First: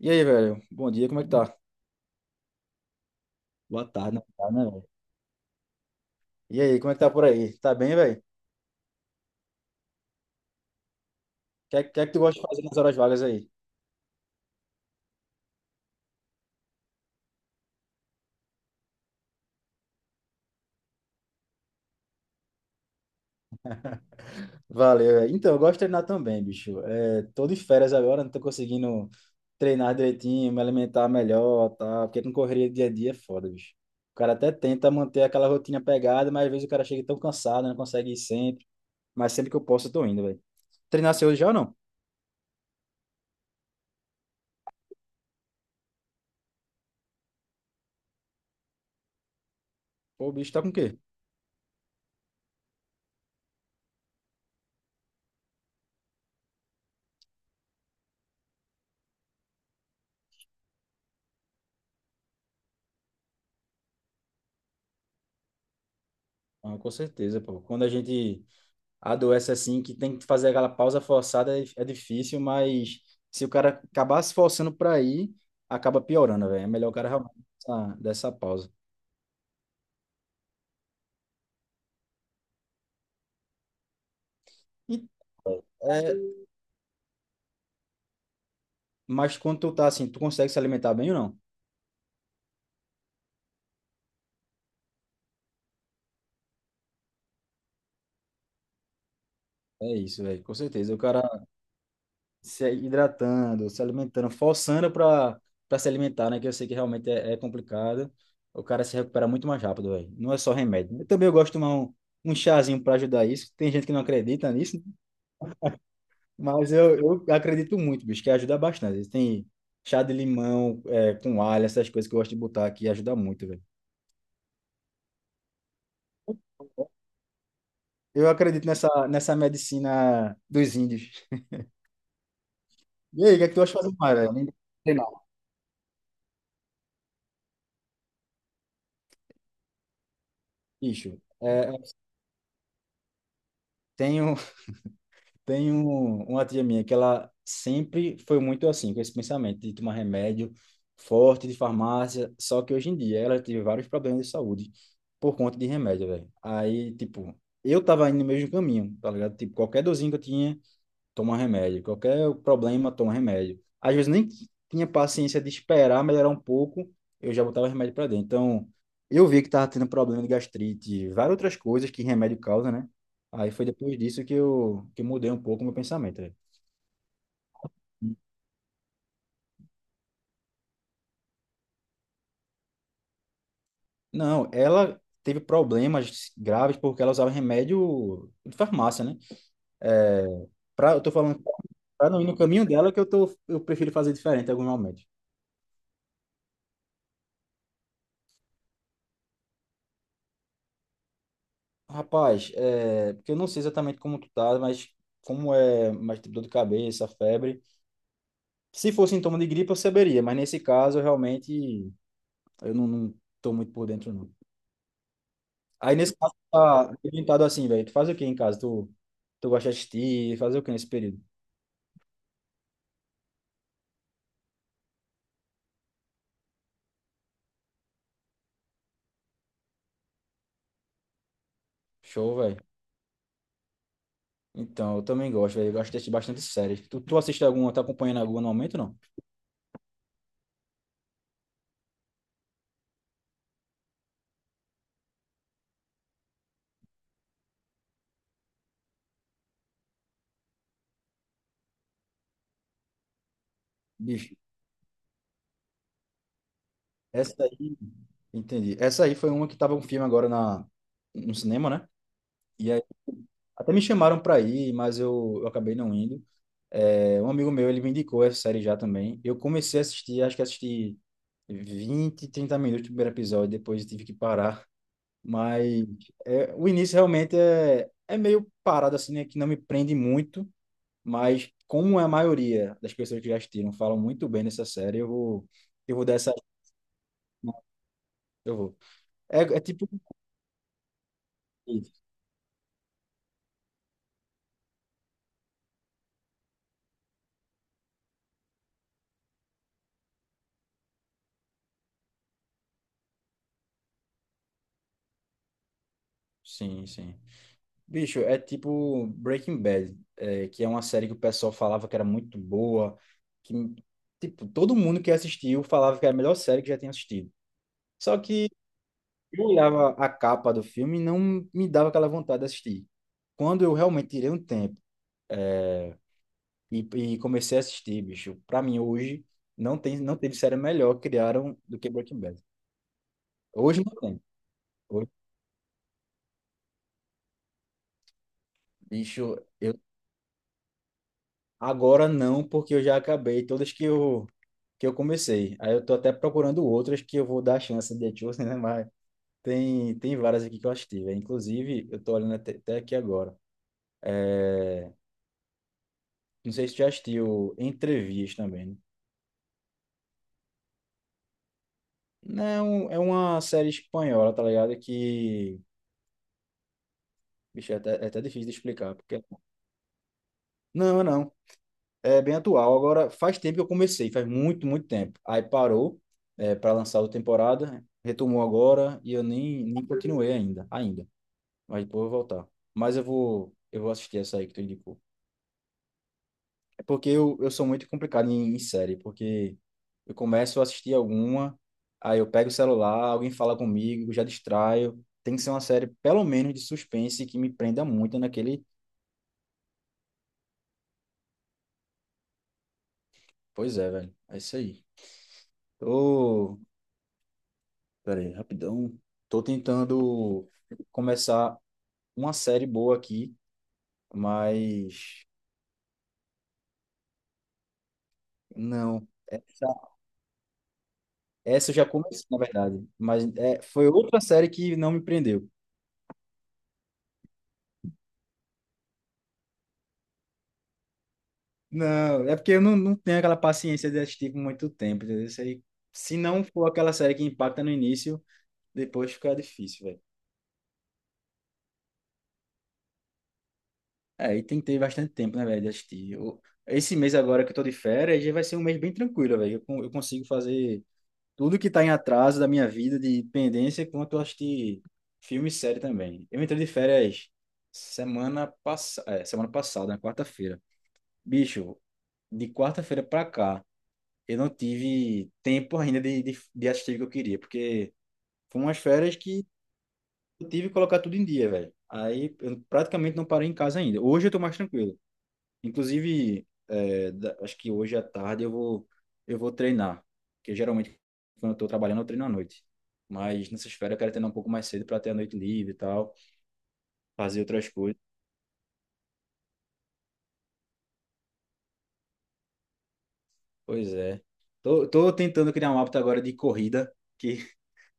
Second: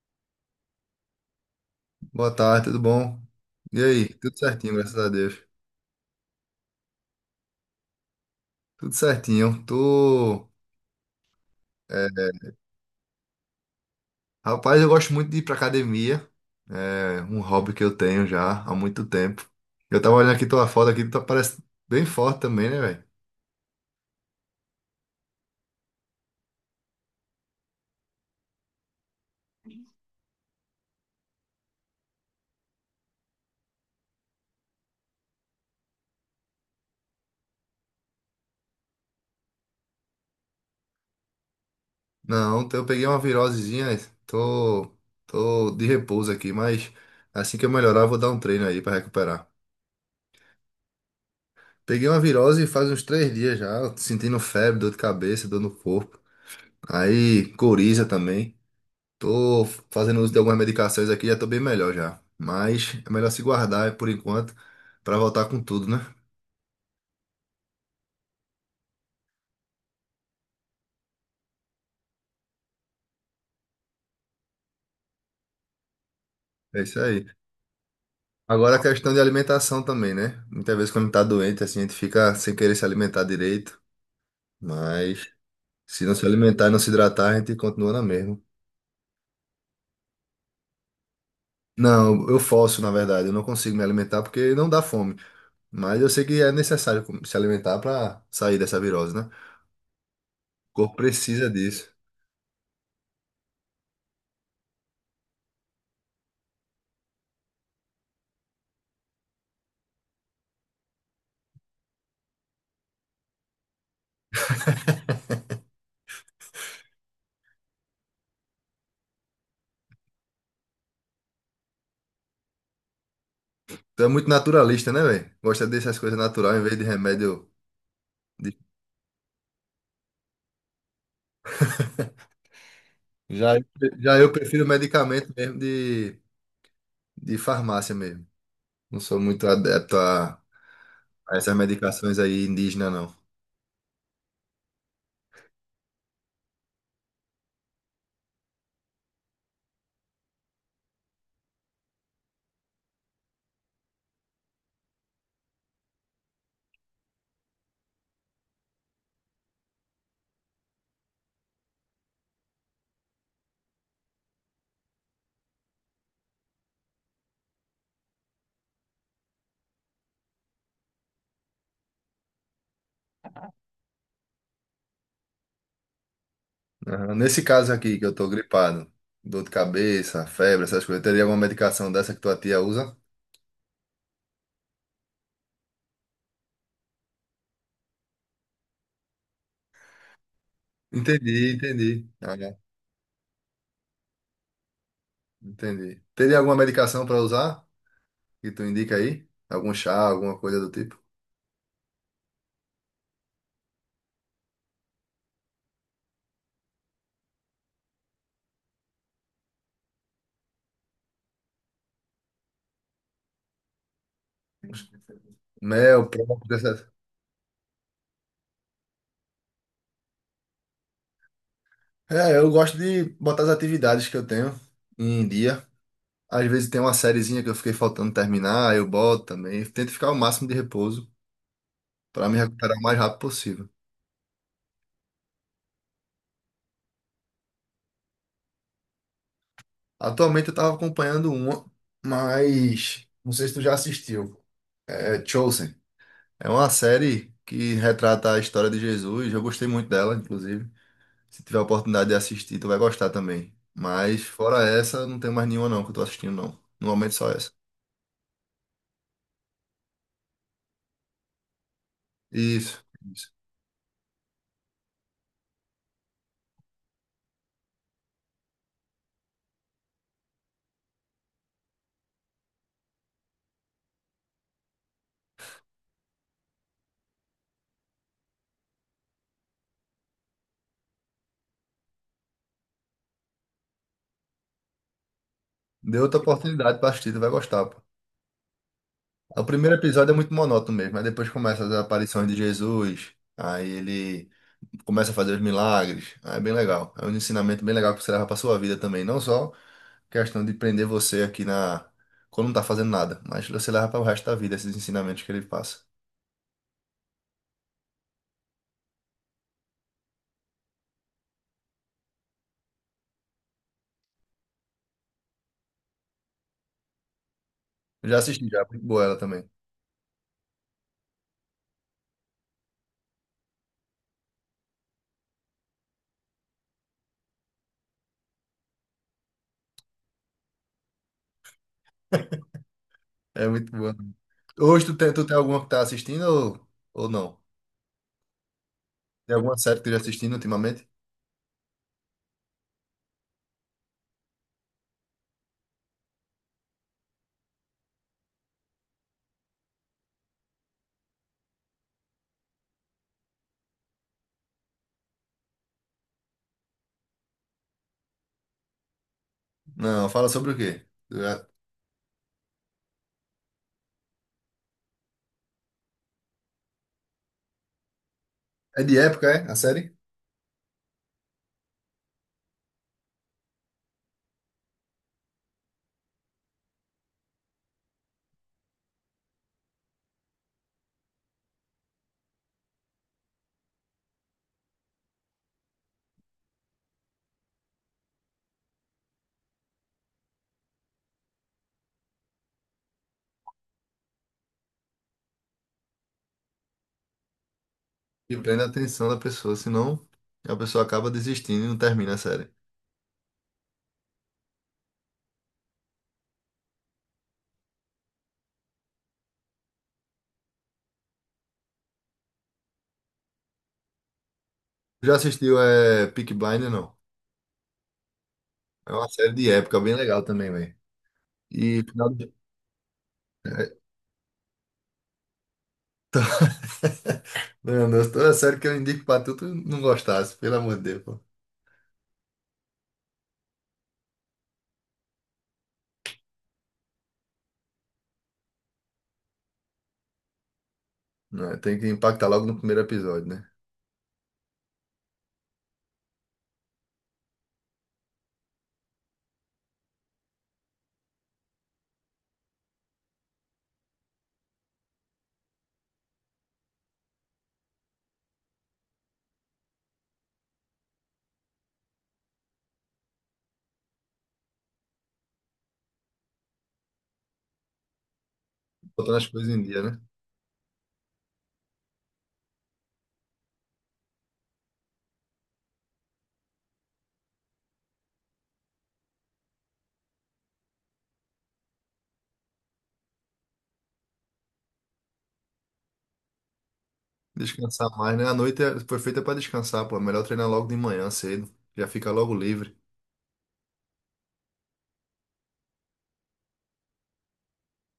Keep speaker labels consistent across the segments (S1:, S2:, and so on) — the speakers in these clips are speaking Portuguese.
S1: E aí, velho? Bom dia, como é que tá?
S2: Boa tarde, tudo bom? E
S1: Boa
S2: aí?
S1: tarde, na
S2: Tudo
S1: verdade, né,
S2: certinho,
S1: velho?
S2: graças a Deus.
S1: E aí, como é que tá por aí? Tá bem, velho?
S2: Tudo certinho. Tô...
S1: É que tu
S2: é,
S1: gosta de fazer nas horas vagas aí?
S2: rapaz, eu gosto muito de ir pra academia. É um hobby que eu tenho já há muito tempo. Eu tava olhando aqui tua foto aqui, tu parece bem forte também, né, velho?
S1: Valeu, velho. Então, eu gosto de treinar também, bicho. Tô de férias agora, não tô conseguindo treinar direitinho, me alimentar melhor, tá? Porque com correria dia a dia é foda, bicho. O cara até tenta manter aquela rotina pegada, mas às vezes o cara chega tão cansado, não consegue ir sempre. Mas sempre que eu posso, eu tô indo, velho. Treinar seu hoje já ou não?
S2: Não, então eu peguei uma virosezinha, tô, tô de repouso aqui, mas assim que eu melhorar, eu vou dar um treino aí pra recuperar.
S1: Pô, o bicho tá com o quê?
S2: Peguei uma virose faz uns 3 dias já, sentindo febre, dor de cabeça, dor no corpo. Aí, coriza também. Tô fazendo uso de algumas medicações aqui, já tô bem melhor já. Mas é melhor se guardar por enquanto pra voltar com tudo, né?
S1: Ah, com certeza, pô. Quando a gente adoece assim, que tem que fazer aquela pausa forçada, é difícil, mas se o cara acabar se forçando para ir, acaba piorando, velho. É
S2: É
S1: melhor o
S2: isso
S1: cara
S2: aí.
S1: realmente dessa pausa.
S2: Agora a questão de alimentação também, né? Muitas vezes quando tá doente, assim, a gente fica sem querer se alimentar direito.
S1: E,
S2: Mas se
S1: é,
S2: não se alimentar e não se hidratar, a gente continua na mesma.
S1: mas quando tu tá assim, tu consegue se alimentar bem ou não?
S2: Não, eu forço, na verdade. Eu não consigo me alimentar porque não dá fome. Mas eu sei que é necessário se alimentar pra sair dessa virose, né?
S1: É isso, velho, com
S2: O
S1: certeza.
S2: corpo
S1: O cara
S2: precisa disso.
S1: se hidratando, se alimentando, forçando para se alimentar, né? Que eu sei que realmente é complicado. O cara se recupera muito mais rápido, velho. Não é só remédio. Eu também gosto de tomar um chazinho para ajudar isso. Tem gente que não acredita nisso, mas eu acredito muito, bicho, que ajuda bastante. Tem chá de limão, com alho, essas coisas que eu gosto de botar aqui, ajuda muito, velho.
S2: Tu é muito naturalista, né, velho? Gosta dessas coisas natural em vez de remédio.
S1: Eu
S2: De-
S1: acredito nessa medicina dos índios. E aí, o que é que
S2: já,
S1: tu acha de fazer
S2: já
S1: mais,
S2: eu
S1: velho?
S2: prefiro
S1: Sei lá.
S2: medicamento mesmo de farmácia mesmo. Não sou muito adepto
S1: Bicho,
S2: a essas medicações aí indígenas, não.
S1: tenho tem uma tia minha que ela sempre foi muito assim, com esse pensamento de tomar remédio forte de farmácia, só que hoje em dia ela teve vários problemas de saúde por conta de remédio, velho. Aí, tipo, eu tava indo no mesmo caminho, tá ligado? Tipo, qualquer dorzinho que eu tinha, toma remédio. Qualquer problema, toma remédio. Às vezes nem tinha paciência de esperar melhorar um pouco, eu já botava remédio para dentro. Então, eu vi que estava tendo problema de gastrite, várias outras coisas que remédio causa, né? Aí foi depois disso que eu mudei um pouco o meu pensamento, né?
S2: Aham. Nesse caso aqui, que eu tô gripado, dor de cabeça, febre, essas coisas, teria alguma medicação dessa que tua tia usa?
S1: Não, ela teve problemas graves porque ela usava remédio de farmácia, né? É, eu tô falando
S2: Entendi, entendi.
S1: para não ir no
S2: Ah, é.
S1: caminho dela que eu tô, eu prefiro fazer diferente em alguns momentos.
S2: Entendi. Teria alguma medicação para usar que tu indica aí? Algum chá, alguma coisa do tipo?
S1: Rapaz, é, porque eu não sei exatamente como tu tá, mas como é mais tipo dor de cabeça, febre. Se fosse sintoma de gripe, eu saberia, mas nesse caso, eu realmente, eu não tô muito por dentro, não. Aí,
S2: Mel,
S1: nesse caso, tu
S2: própolis, essas...
S1: tá orientado assim, velho. Tu faz o que em casa? Tu gosta de assistir? Fazer o que nesse período?
S2: É, eu gosto de botar as atividades que eu tenho em dia. Às vezes tem uma sériezinha que eu fiquei faltando terminar, eu boto também. Tento ficar o máximo de repouso para
S1: Show,
S2: me
S1: velho.
S2: recuperar o mais rápido possível.
S1: Então, eu também gosto, velho. Eu gosto de assistir bastante séries. Tu assiste alguma, tá acompanhando alguma no momento, não?
S2: Atualmente eu tava acompanhando uma, mas não sei se tu já assistiu. É Chosen. É uma série que retrata a história de Jesus. Eu gostei muito dela, inclusive. Se tiver a oportunidade de assistir, tu vai gostar também. Mas
S1: Bicho,
S2: fora essa, não tem mais nenhuma não que eu tô assistindo não. No momento só
S1: essa
S2: essa.
S1: aí, entendi. Essa aí foi uma que tava um filme agora no cinema, né? E
S2: Isso, isso.
S1: até me chamaram para ir, mas eu acabei não indo. É, um amigo meu, ele me indicou essa série já também. Eu comecei a assistir, acho que assisti 20, 30 minutos do primeiro episódio, depois eu tive que parar. Mas é, o início realmente é meio parado, assim, né? Que não me prende muito, mas como é a maioria das pessoas que já assistiram falam muito bem dessa série, eu vou, eu
S2: Dê
S1: vou dar
S2: outra
S1: essa...
S2: oportunidade pra assistir, tu vai gostar, pô.
S1: Eu vou. É,
S2: O
S1: é
S2: primeiro
S1: tipo...
S2: episódio é muito monótono mesmo, aí depois começa as aparições de Jesus, aí ele começa a fazer os milagres, aí é bem legal. É um ensinamento bem legal que você leva pra sua vida também, não só questão de prender você aqui na quando não tá fazendo nada, mas você leva para o resto da vida esses ensinamentos que ele passa.
S1: Sim, sim. Bicho, é tipo Breaking Bad, é, que é uma série que o pessoal falava que era muito boa, que, tipo, todo mundo que assistiu falava que era a melhor série que já tinha assistido.
S2: Eu
S1: Só
S2: já assisti
S1: que
S2: já, é muito boa ela
S1: eu
S2: também.
S1: olhava a capa do filme e não me dava aquela vontade de assistir. Quando eu realmente tirei um tempo e comecei a assistir, bicho, pra mim hoje não tem, não teve série melhor que criaram do que Breaking Bad.
S2: É muito
S1: Hoje não
S2: boa.
S1: tem.
S2: Hoje
S1: Hoje,
S2: tu tem alguma que tá assistindo ou não? Tem
S1: bicho,
S2: alguma série
S1: eu
S2: que tu já assistindo ultimamente?
S1: agora não, porque eu já acabei todas que eu comecei. Aí eu tô até procurando outras que eu vou dar a chance de Etiosen, né? Mas tem, tem várias aqui que eu assisti, velho. Inclusive, eu tô olhando até aqui agora. É, não sei se tu já assistiu Entrevias também, né?
S2: Não, fala sobre o quê?
S1: Não, é um, é uma série espanhola, tá ligado? Que, bicho, é até difícil de
S2: É
S1: explicar,
S2: de
S1: porque...
S2: época, é? A série?
S1: Não, não. É bem atual. Agora, faz tempo que eu comecei, faz muito tempo. Aí parou, é, para lançar outra temporada, retomou agora e eu nem continuei ainda, ainda. Mas depois eu vou voltar. Mas eu vou assistir essa aí que tu indicou. É porque eu sou muito complicado em série, porque eu começo a assistir alguma, aí eu pego o celular, alguém fala comigo, já distraio. Tem que ser uma série, pelo menos, de suspense que me prenda muito
S2: E prende
S1: naquele.
S2: a atenção da pessoa, senão a pessoa acaba desistindo e não termina a série.
S1: Pois é, velho. É isso aí. Tô. Pera aí, rapidão. Tô tentando começar uma série boa aqui,
S2: Já
S1: mas
S2: assistiu é, Peaky Blinders? Não. É
S1: não.
S2: uma série de época bem legal também, velho.
S1: Essa eu
S2: E
S1: já
S2: final
S1: comecei,
S2: de...
S1: na verdade. Mas é,
S2: é,
S1: foi outra série que não me prendeu.
S2: to- Meu, toda série que eu indico pra tu, tu não gostasse, pelo amor de Deus, pô.
S1: Não, é porque eu não tenho aquela paciência de assistir por muito tempo, entendeu? Isso aí, se não for aquela série que impacta no início, depois fica difícil, velho.
S2: Não, tem que impactar logo no primeiro episódio, né?
S1: É, e tem que ter bastante tempo, né, velho, de assistir. Esse mês agora que eu tô de férias, já vai ser um mês bem tranquilo, velho. Eu, eu consigo fazer tudo que tá em atraso da minha vida, de pendência, quanto eu assistir filme e série também. Eu entrei de férias semana passada, na quarta-feira. Bicho, de quarta-feira para cá, eu não tive tempo ainda de assistir o que eu queria, porque foram umas férias
S2: Botando as
S1: que
S2: coisas em dia, né?
S1: eu tive que colocar tudo em dia, velho. Aí eu praticamente não parei em casa ainda. Hoje eu tô mais tranquilo. Inclusive, é, acho que hoje à tarde eu vou treinar, porque geralmente quando eu tô trabalhando eu treino à noite. Mas nessas férias eu quero treinar um pouco mais cedo para ter a noite livre e tal, fazer outras
S2: Descansar
S1: coisas.
S2: mais, né? A noite foi feita pra descansar, pô. É melhor treinar logo de manhã, cedo. Já fica logo livre.
S1: Pois é. Tô tentando criar um hábito agora de corrida, que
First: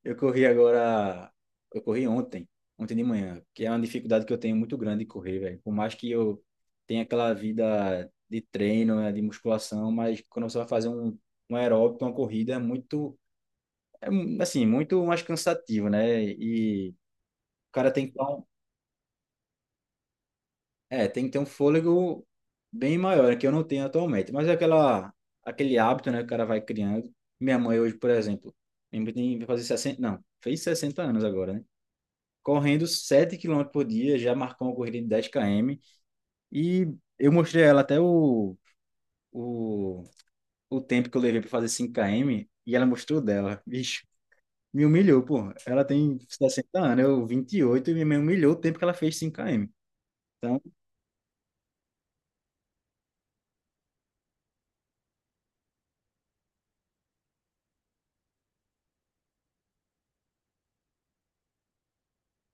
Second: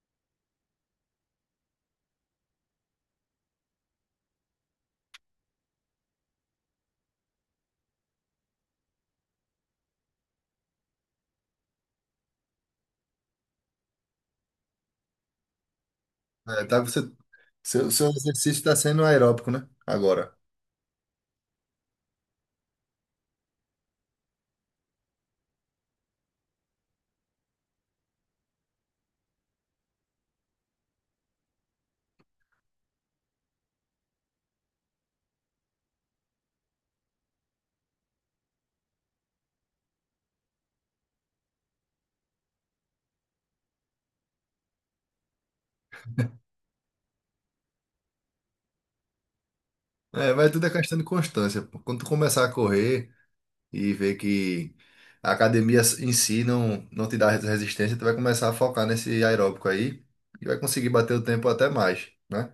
S1: eu corri agora. Eu corri ontem, ontem de manhã, que é uma dificuldade que eu tenho muito grande de correr, velho. Por mais que eu tenha aquela vida de treino, né, de musculação, mas quando você vai fazer um aeróbico, uma corrida, é muito, muito mais cansativo, né?
S2: É, tá,
S1: E
S2: você...
S1: o cara
S2: Seu,
S1: tem
S2: seu
S1: que ter
S2: exercício tá sendo aeróbico, né? Agora.
S1: tem que ter um fôlego bem maior, né, que eu não tenho atualmente. Mas é aquela, aquele hábito, né, que o cara vai criando. Minha mãe hoje, por exemplo, vai fazer 60 não, fez 60 anos agora, né, correndo 7 quilômetros por dia, já marcou uma corrida de 10 km. E eu mostrei a ela até o, o tempo que eu levei para fazer 5 km, e ela mostrou o dela. Bicho, me humilhou, pô. Ela tem 60 anos, eu 28 e me humilhou o tempo que ela fez 5 km.
S2: É, mas tudo é questão de constância, pô. Quando tu começar a correr e ver que a academia em si não, não te dá resistência, tu vai começar a focar nesse aeróbico aí e vai conseguir bater o tempo até mais, né?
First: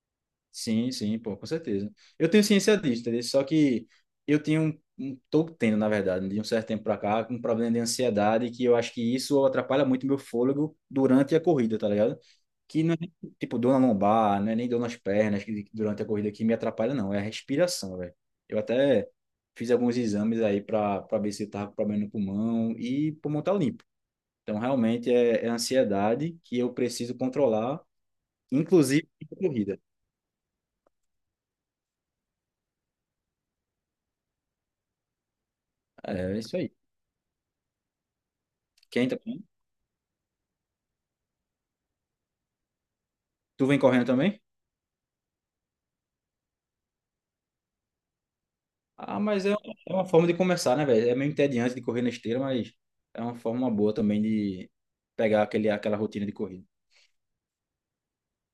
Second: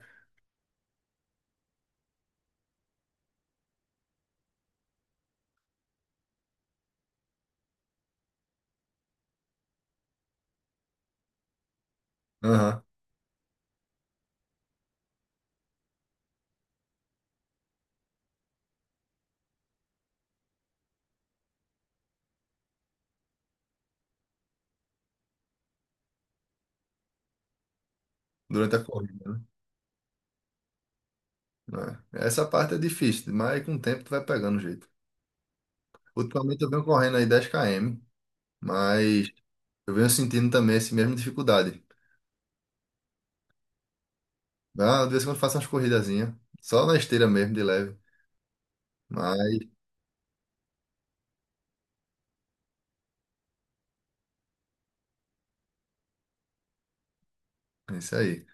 S1: Sim, sim, pô, com certeza. Eu tenho ciência disso, entendeu? Só que eu tenho tô tendo, na verdade, de um certo tempo pra cá, um problema de ansiedade que eu acho que isso atrapalha muito meu fôlego durante a corrida, tá ligado?
S2: Aham.
S1: Que não é, tipo, dor na lombar, não é nem dor nas pernas que durante a corrida que me atrapalha, não. É a respiração, velho. Eu até fiz alguns exames aí pra ver se eu tava com problema no pulmão e pulmão tá limpo. Então, realmente, é a ansiedade que eu preciso controlar,
S2: Durante a
S1: inclusive na
S2: corrida,
S1: corrida.
S2: né? É. Essa parte é difícil, mas com o tempo tu vai pegando o jeito.
S1: É, é isso
S2: Ultimamente eu
S1: aí.
S2: venho correndo aí 10 km,
S1: Quem
S2: mas
S1: também?
S2: eu venho sentindo também essa mesma dificuldade.
S1: Tu vem correndo também?
S2: Ah, de vez em quando eu faço umas corridazinhas, só na esteira mesmo, de leve.
S1: Ah, mas
S2: Mas
S1: é uma forma de começar, né, velho? É meio entediante de correr na esteira, mas é uma forma boa também de pegar aquele, aquela rotina de corrida.
S2: é isso aí.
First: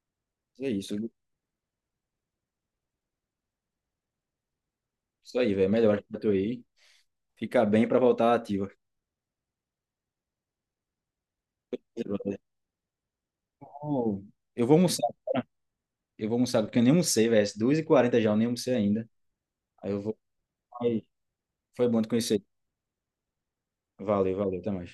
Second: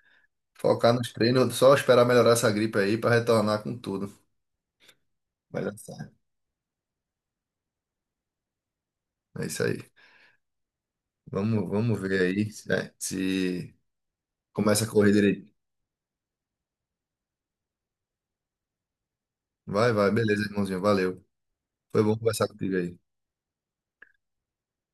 S1: É
S2: Focar
S1: isso,
S2: nos treinos, só esperar melhorar essa gripe aí para retornar com tudo.
S1: isso aí,
S2: Vai
S1: velho.
S2: dar
S1: Melhor
S2: certo.
S1: pra tu aí. Fica bem pra voltar ativa.
S2: É isso aí. Vamos, vamos
S1: Então,
S2: ver aí, né, se
S1: eu vou
S2: começa a
S1: almoçar,
S2: correr direito.
S1: eu vou almoçar, porque eu nem almocei, velho. 2h40 já, eu nem almocei ainda. Aí
S2: Vai,
S1: eu
S2: vai,
S1: vou.
S2: beleza, irmãozinho.
S1: Aí,
S2: Valeu.
S1: foi
S2: Foi
S1: bom te
S2: bom
S1: conhecer.
S2: conversar contigo aí.
S1: Valeu, valeu, até mais.